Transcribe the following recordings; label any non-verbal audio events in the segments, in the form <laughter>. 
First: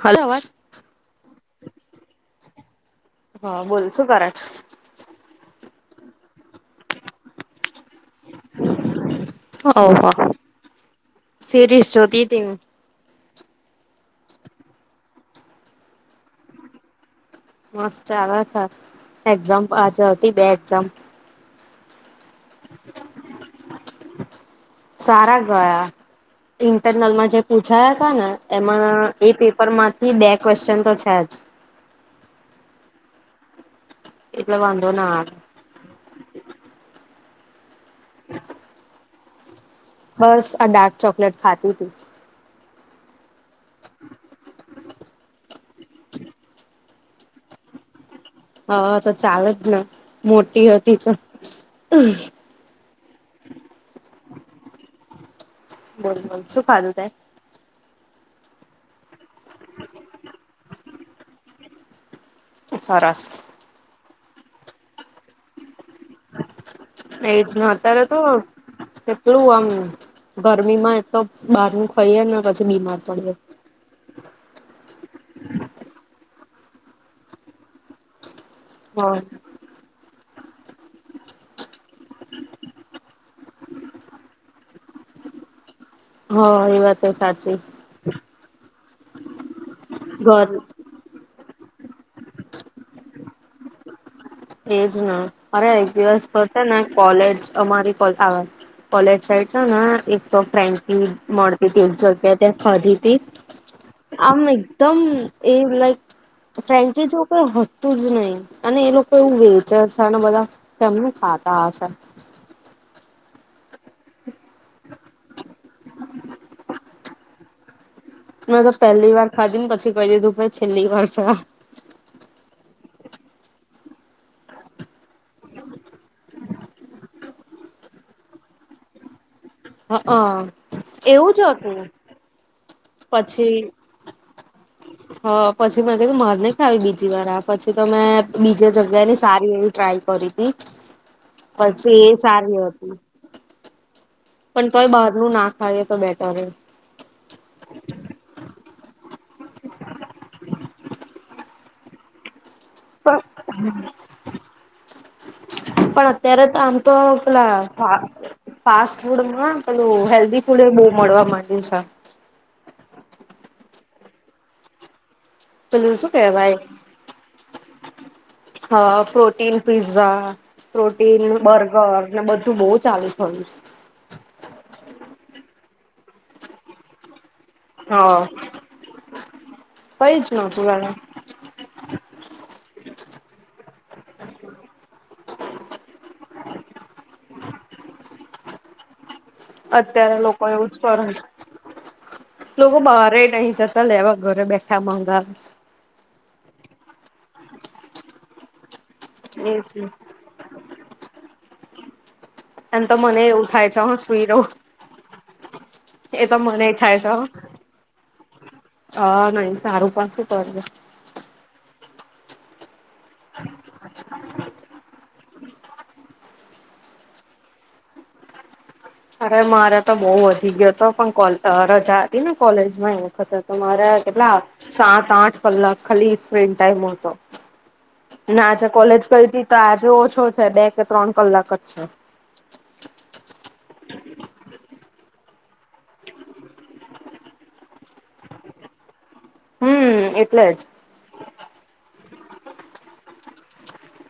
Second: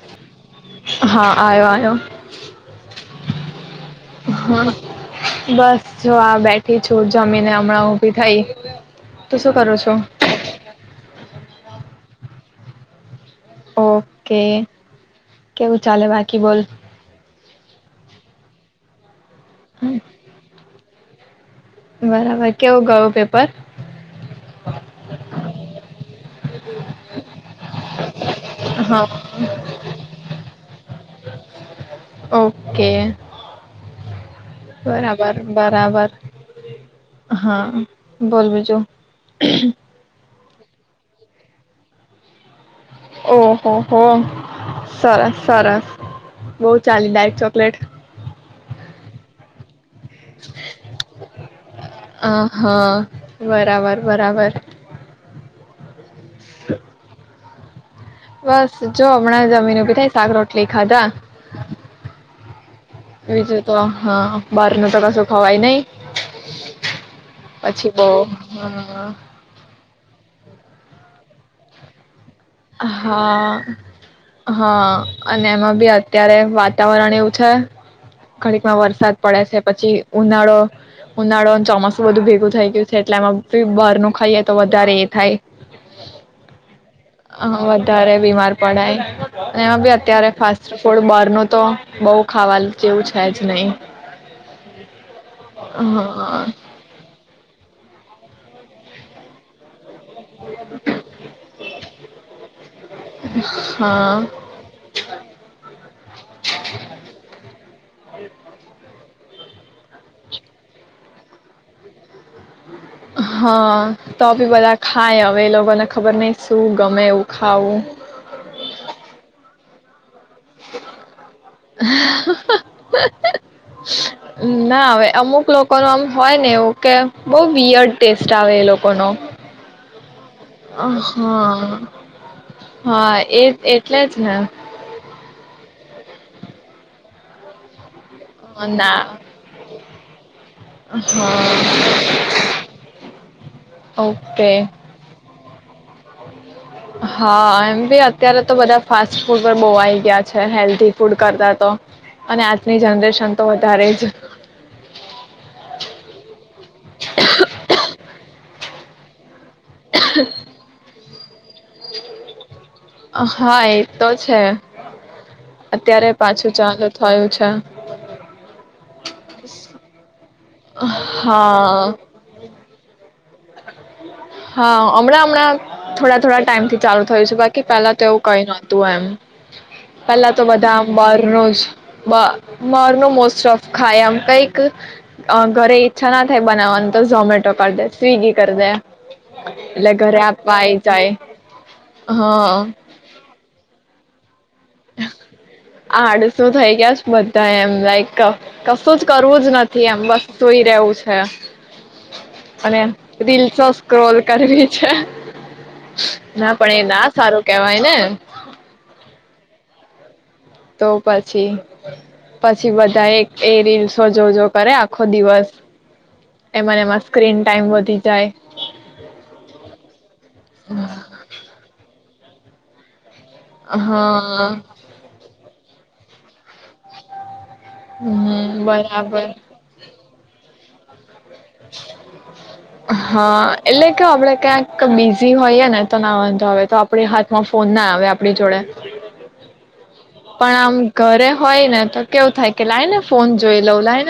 Hello અવાજ હા આયો આયો. હા બોલ શું કરે છે? હા બસ જો આ બેઠી છું જમીને હમણાં ઉભી થઈ. તો શું કરું છો? ઓહો તી તી હુ. ઓકે કેવું ચાલે બાકી બોલ? મસ ચાલા ચાલ. એક્ઝામ હમ, પાછડ હતી બે એક્ઝામ. બરાબર કેવું ગયું પેપર? સારા ગયા, ઇન્ટરનલમાં જે પૂછાયા તા ને હા એમાં એ પેપર માંથી બે ક્વેશ્ચન તો સાચ. ઓકે. એટલે વાંધો ના બરાબર આવે બરાબર. હા. બોલ બીજું? બસ આ ડાર્ક ચોકલેટ ખાતી તી. ઓહો હો સરસ સરસ બવ ચાલી દાયક ચોકલેટ. હા તો ચાલે જ ને. મોટી હતી તો. હા બરાબર બરાબર. બોલ બોલ શું ખાધુ તે? બસ જો હમણાં જમીન ઉભી થાય શાક રોટલી ખાધા. સરસ. બીજું તો હા બાર નુ તો કસુ. હવાય નઈ એજ ને પછી અત્યારે તો બવ હા. ગરમી માં એ તો બહાર નું ખાઈએને હા હા અને એમાં બી અત્યારે વાત વાતાવરણ એવું છે. ખડીક માં વરસાદ હા પડે છે પછી ઉનાળો ઉનાળો ચોમાસું બધું ભેગું થઈ ગયું છે એટલે એમાં બ બહાર નું ખાઈએ તો વધારે એ થાય. હા વાત. તો અ સાચી વધારે બીમાર પડાય એમાં બી અત્યારે ઘર ફાસ્ટ ફૂડ બાર નુ તો બવ ખાવાલ જેવું છે જ નહી. એજ ના મારે એક દિવસ પતે ના કોલેજ અમારી કોલ આ કોલેજ સાઈડ છે ને એક તો ફ્રેન્કી મળતી તી એક જગ્યાએ ત્યાં ખાધી હા તીમેં આમ એકદમ એ લાઈક ફ્રેન્કી જેવું કઈ હતુંજ નહી અને એ લોક તો એ વેચે છે અને બધા તેમને ખાતા હશે. હા તો બી બધા ખાય હવે એ લોગ મને ખબર નહીં શું ગમે એવું ખાવું. મેં તો પહેલી વાર ખાધી ને પછી કહી દીધું પ છેલ્લી વાર છે આ. ના હવે અમુક લોકો નો આમ હોય ને એવું કે બહુ વિયર્ડ ટેસ્ટ આવે એ લોકોનો હ અ એવું જ હતું હા. હા એ પછી એટલે જ ને તો મેં કીધું મારે નહીં ખાવી બીજી વાર આ પછી તો મેં બીજા જગ્યાની ના સારી એવી ટ્રાય કરી તી પછી એ સારી હતી. ઓકે પણ તોય બહારનું ના ખાઈએ તો બેટર હે. હા, એમ બી અત્યારે તો બધા ફાસ્ટ ફૂડ પર બો આઈ ગયા છે હેલ્ધી ફૂડ કરતા તો અને આ પણ હા પણ અત્યારે તો આમ તો પેલા ફા-ફાસ્ટ ફૂડમાં પેલું હેલ્થી ફૂડ બહુ મળવા આજ ની છે. હા એ તો છે. પેલું અત્યારે શું પાછું કેહેવાય ચાલુ થયું છે. ટીન પિઝ્ઝા. હા. પ્રોટીન હા બર્ગર ને બધું બહુ જ ચાલે છે. પડિયું છે. હા અમણાં અમણા થોડા-થોડા ટાઈમ થી ચાલુ થયું છું બાકી કે પહેલા તો હા એવું કઈ નતું એમ. કઈ જ પેલા તો નતું બધા આમ એને બહારનું બ બહારનું મોસ્ટ ઓફ ખાય એમ કઈક અ ઘરે ઈચ્છા ના થાય બનાવવાની તો ઝોમેટો કરી દે સ્વિગી કરી દે. એટલે અત્યારે ઘરે લોકો આપવા એવું જ આવી કરે જાય છે. હા લોકો બહાર નહી જતા લેવા ઘરે બેઠા મંગાવે આડસુ થઇ ગયા છે. બધા એમ લાઈક કશું જ છે. કરવું જ નથી એટલે એમ બસ સુઈ રહવું છે. અને એમ તો મને એવું થાય રીલ્સો છે હું સ્ક્રોલ સુઈ રહું કરવી છે એ તો ના મને પણ એ થાય ના છે સારું હ કેવાય ને. હા નહી સારું પણ શું. કરવું તો પછી. પછ પછી બધા એક એ રીલ્સો જો જો કરે આખો ખો દિવસ એમાં એમાં સ્ક્રીન ટાઈમ વધી જાય. અરે મારે તો બઉ વધી ગયો હતો પણ કોલ રજા ને કોલેજમાં એ મારા કેટલા હા સાત આઠ કલાક ખાલી સ્ક્રીન ટાઈમ હતો. ને હમ આજે કોલેજ બરાબર કરી તી તો આજે ઓછો છે બે તે ત્રણ કલાક જ છે હા એટલે કે આપડે ક્યાંક બીજ જે હોયએ ને તો ના વાંધો આવે તો આપણે હાથમાં ફોન ના આવે આપણી જોડે. હમ્મ. પણ આમ ઘરે હોય ને તો કેવું થાય કે લાઈ ને ફોન જોઈ લઉં લાઈન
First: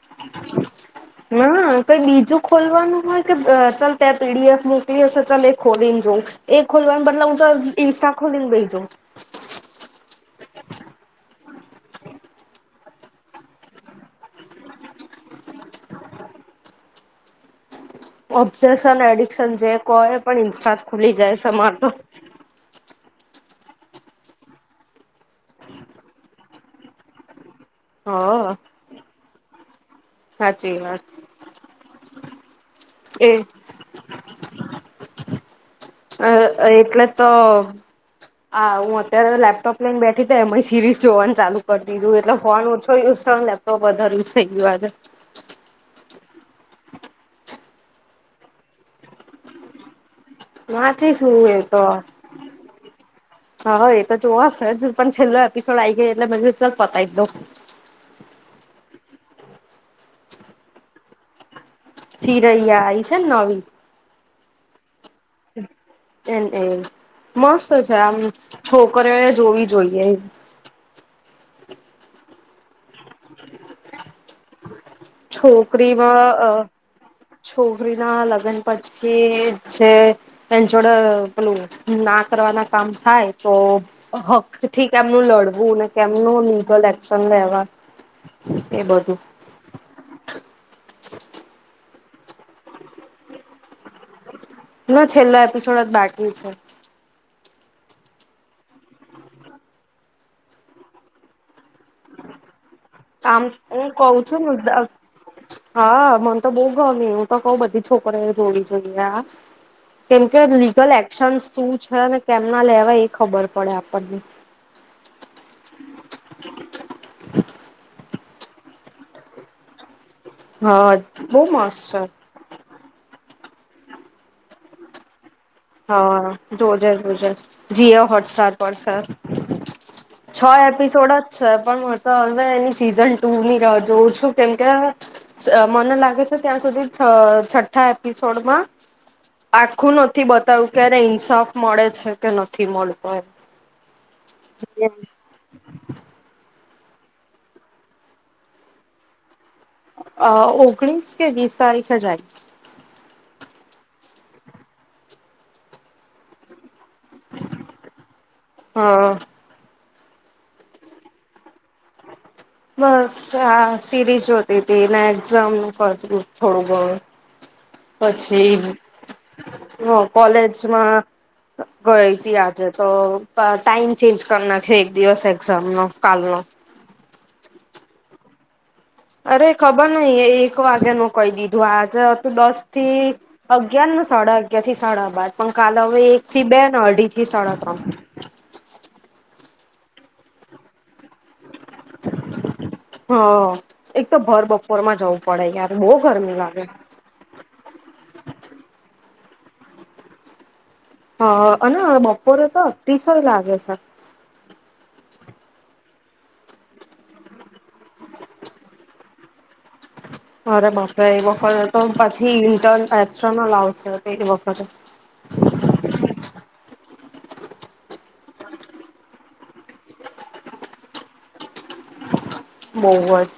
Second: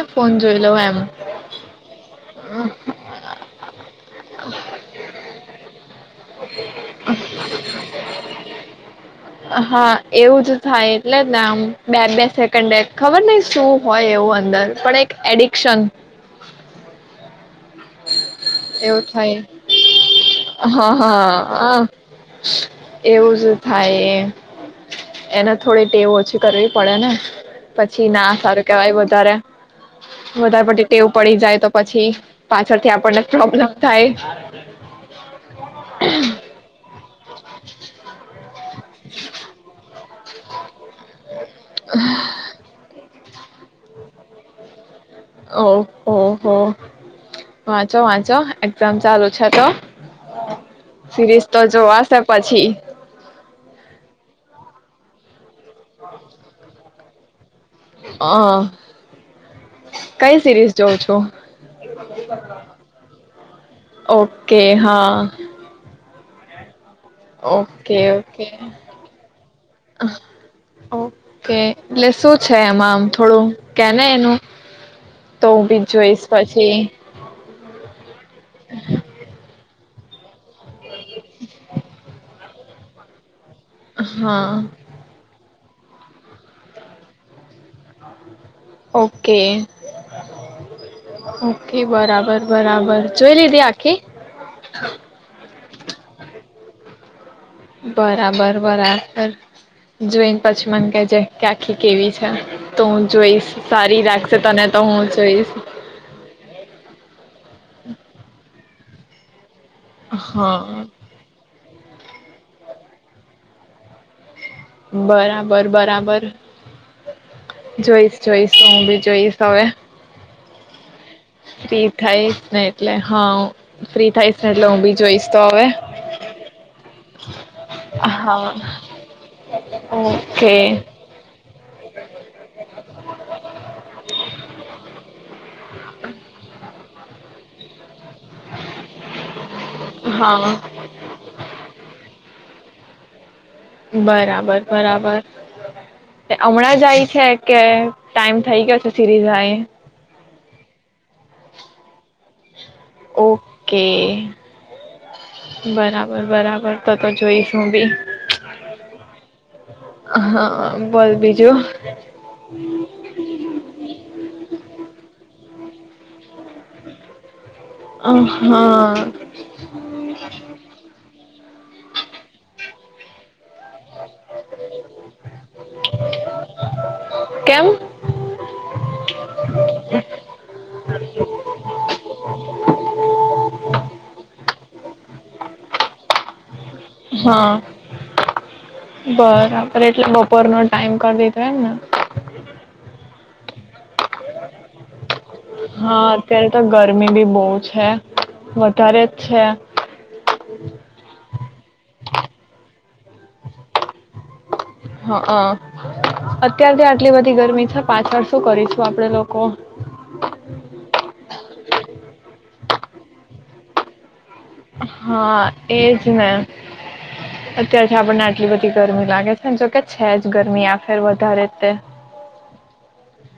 હા કઈ બીજું ખોલવાનું હોય કે ચાલ ત્યાં પી ડી એફ મોકલી હશે ચાલ એ ખોલીને એ ખોલવા બદલે હું તો ઇન્સ્ટા ખોલીન બેહી જઉ. હા એવું જ થાય એટલે જને આમ બે બે સેકન્ડ એ ખબર નઈ શું હોય એવું અંદર પણ એક એડિક્શન. ઓબ્જેક્શન એવું થાય એડિક્શન જે કો એ પણ ઇન્સ્ટા જ હા ખુલી જાય છે માર હા તો. એવું જ થાય એમ. એને થોડી ટેવ ઓછી કરવી પડે ને. પછી ના હા સારું કેવાય વધારે વધારે સાચી પડતી વાત ટેવું પડી જાય તો પછી પાછળથી આપણને એ પ્રોબ્લેમ થાય. અ એટલે તો આ હું અત્ યારે તો લેપટોપ લઈને બેઠી તો એમાંય સિરીઝ જોવાન ચાલુ કરી દીધું એટલે ફોન ઓછો યૂઝ તો લેપટોપ વધારે યુઝ થઈ ગયું આજે. ઓ ઓ હો વાંચો વાંચો એક્ઝામ ચાલુ છે તો. વાંચી શું સિરીઝ એ તો જોવાશે પછી હા એતો જોવાશે હજુ પણ <unintelligible> એપિસોડ આયી જાય એટલે ચાલ. પતાઈ દવ. હા, કઈ સિરીઝ જોઉં છું? ચિરૈયા એ છે ને નવી? કે હા. હમ્મ. એમ કે. મસ્ત છે ઓકે આમ. ઓકે છોકરીઓ એ જોવી જોઈએ. ઓકે એટલે શું છે એમાં આમ થોડું કેને એનું. તો હું બી જોઈશ છોકરીમાં પછી. છોકરી ના લગન પછી જે છે. એન જોડે પેલું ના કરવાના કામ થાય તો હા હકથી કેમનું લડવું વુંને કેમનું લીગલ એક્શન લેવાય ઓકે. ઓકે. બરાબર-બરાબર જોઈ લીધી આખી? ના છેલ્લો એપિસોડ જ બાકી છે. બરાબર-બરાબર જોઈન પછી મને કેજે કે આખી કેવી છે. તો હું આમ જોઈશ હું સારી કઉ રાખશે છું. તને તો હું જોઈશ હા મને તો બઉ ગઉ હું તો કઉ બધી છોકરીને જોડી ગોડિયા. કેમ કે હા લીગલ એક્શન શું છ છે ને કેમ ના લેવાય એ ખબર પડે આપણને. બરાબર બરાબર. જોઈશ જોઈશ હું ભી જોઈશ હવે. હા. બહુ ફ્રી મસ્ત છે થાય જ ને એટલે હા. ફ્રી થાયસ ને એટલે હું બી જોઈશ. તો હવે હા જોજે જોજે જીઓ હા હોટસ્ટાર પર છે. છ ઓકે એપિસોડ જ છે પણ હવ તો હવે એની સીઝન ટુ ની જોઉં છું કેમકે મને લાગે છે ત્યાં સુધી છઠ્ઠા એપિસોડમાં આખું થી હા બતાવું ક્યારે ઇન્સાફ મળે છે કે નથી થી મળતોય. બરાબર બરાબર હમણાં જ જાય છે કે ટાઈમ થઇ ગયો છે સીરીઝાય. અ ઓગણીસ કે વીસ તારીખે જાય. ઓકે બરાબર બરાબર. તો તો જોઈશું બી. હા હા બોલ બીજું. બસ હા સીરીજ જોતી તી ને એક્ઝામ. કરતી થોડું ગણું. પછી હા કોલેજમાં ગઈ તી આજે. તો ટાઈમ ચેન્જ કરી નાખ્યો એક દિવસ એક્ઝામ નો કાલનો. કેમ? અરે ખબર નઈ એક વાગ્યાનું કહી દીધું આજે હતું દસ થી અગિયારને સાડા અગયાર થી સાડા બાદ પણ કાલ હવે એક થી બે ને અઢી થી હા, સાડા ત્રણ બરા એટલે બપોર નો ટાઈમ કરી દીધો એમ ને. હા. બહુ હા ગરમી અત્યારે તો લાગે ગરમી બી બહુ છે. વધારે છે. હા અને બપોરે તો અતિશય લાગે છે. હા હા અત્યારથી આટલી બધી ગરમી છે પાછળ શું કરીશું આપડે લોકો? અરે બાપરે એ તો પછી ઇન્ટ એક્સટર્નલ આવશે તે વ હા એજ ને. અત્યારથી આપણને આટલી બધી ગરમી લાગે છે ને જોકે છે જ ગરમી આફેર વધારે તે. બવજ.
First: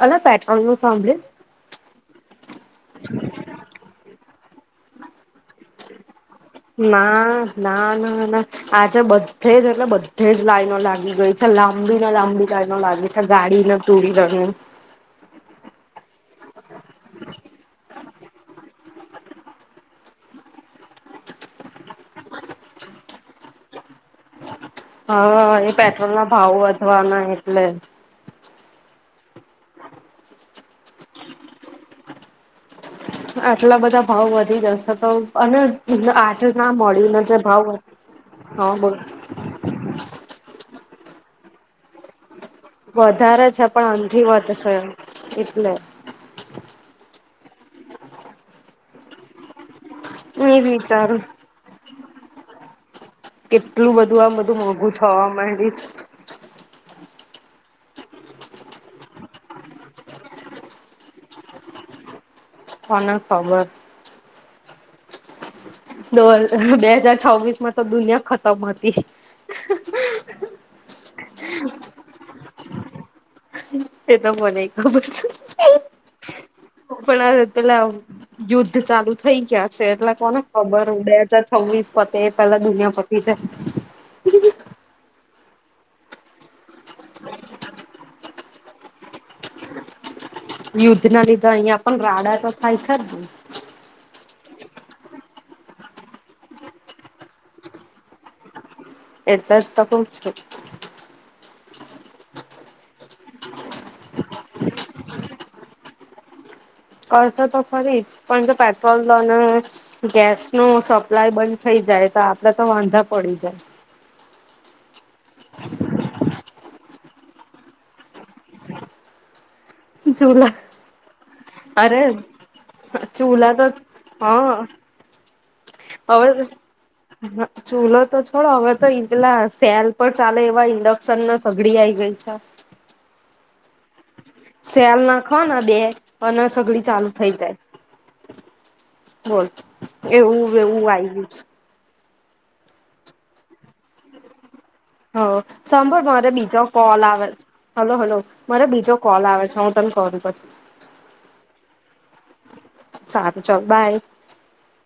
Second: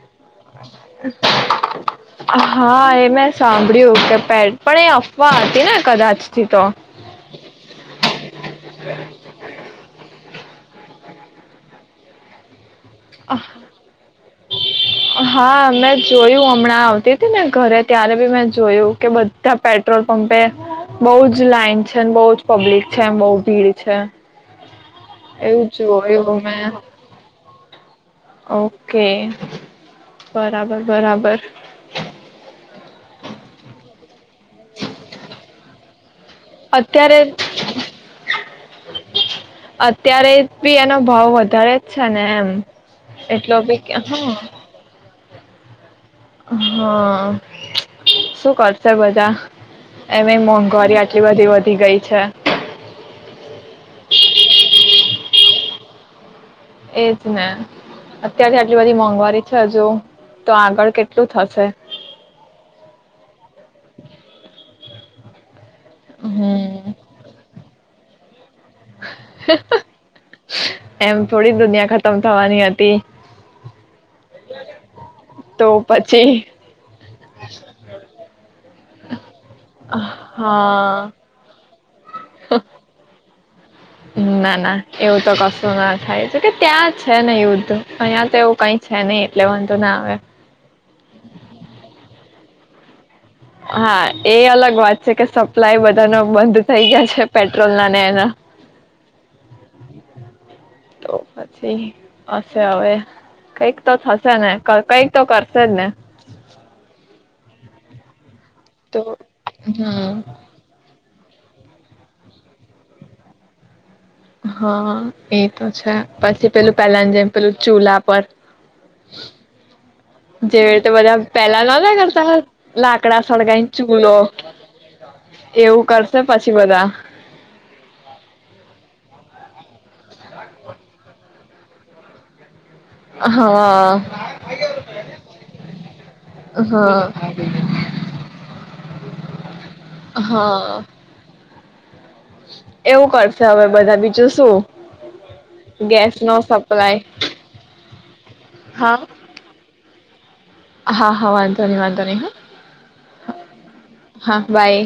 હા એ મેં સાંભળ્યું કે પે પણ એ અફવા હતી ને કદાચ. ના ના ના ના આજે બધે જ એટલે બ ધે જ લાઈનો લાગી ગઈ છે લાંબી ને લાંબી લાઇન. હા મેં જોયું હમણાં આવતી હતી મેને ઘરે ત્યારે બી મેં જોયું કે બધ ધા પેટ્રોલ પંપે બહુ જ લાઈન છેને બહુજ પબ્લિક છેમ બહુ ભીડ છે. હા એવું એ પેટ્રોલ ના જોયું ભાવ મેં વધવાના એટલે. ઓકે. પ રાબર બરાબર. આટલા બધા ભાઉ વધી જશે તો અને <unintelligible> હજુ ના મળ્યું અત્યારે ને જે ભાવ. હા બોલ. અત્યારે બી એનો ભાવ વધારે જ છે ને એમ. વધારે એટલો છે પણ બી અંધી હા વધશે. એટલે. હા, શું કરશે બધા? એમ એ મોંઘવારી વિચારું આટલી બધી વધી ગઈ અચ્છા. કેટલું બધું આ બધું મોઘું થવા માંડ્યું છ. એજ ને અત્યારથી આટલી બધી મોંઘવારી છે હજુ, તો આગળ કેટલું થશે? કોને ખબર. બે બે હમ હાજાર છવ્વીસમાં દુનિયા ખત એમ થોડી દુનિયા ખતમ થવાની હતી. એ તો મને ખબર છે. તો પછી પણ પેલા યુદ્ધ ચાલુ થઇ ગયા છે એટલે કોને ખબર હા બે હાજર છવ્વીસ પતે પેલા દુનિયા પતી જાય. ના ના. એવું તો કસ સુ ના થાય. એ છે કે ત્યાં છે ને યુદ્ધ અહિયાં તેવું કઈ છે નહી એટલે વાંધો ના આવે. હાલતા જ હોઈ. હા. એ અલગ વાત છે કે સપ્લાય બધાનો બંધ થઈ ગયા છે પેટ્રોલના ને એના <unintelligible> <unintelligible> હવે કઈક તો થશે ને કઈક તો કરશે જ ને. <inaudible> કરસે તો ખરી જ. પણ જો તો પેટ્રોલ અને હમ ગેસનું સ પ્લાઇ બંધ થઈ જાય તો, આપડે તો વાંધા પડી જાય. હા. એ તો છે, પછી પેલું પેલા ને જેમ પેલું ચૂલા પર ચૂલા જેવી રીતે બધા પેલા નતા અરે કરતા લાકડા ચૂલા તો સળગાઈને ચૂલો હા. એવું કરશે હવે પછી બધા ચૂલો તો છોડો હવે તો ઇંદડાસ. <unintelligible> પણ ચાલે એવા ઇન્ડક્શન સગડી આઈ ગઈ છે. હા. સેલ નાખોને બે અને સગડી ચાલુ હા થઈ જાય. બોલ. એવું હા એવું આઈ ગયું છે. એવું કરશે હવે, બધા બીજું શું. હ સાંભળ ગેસ મારે નો બીજો સપ્લાય કોલ આવે છે હલો, હલો, મારે બીજો હા કોલ આવે છે હું તને કરું પછી. હા. હા. વાંધો નહી વાંધો નહી હા. સારું ચાલ બાય હા. બાય.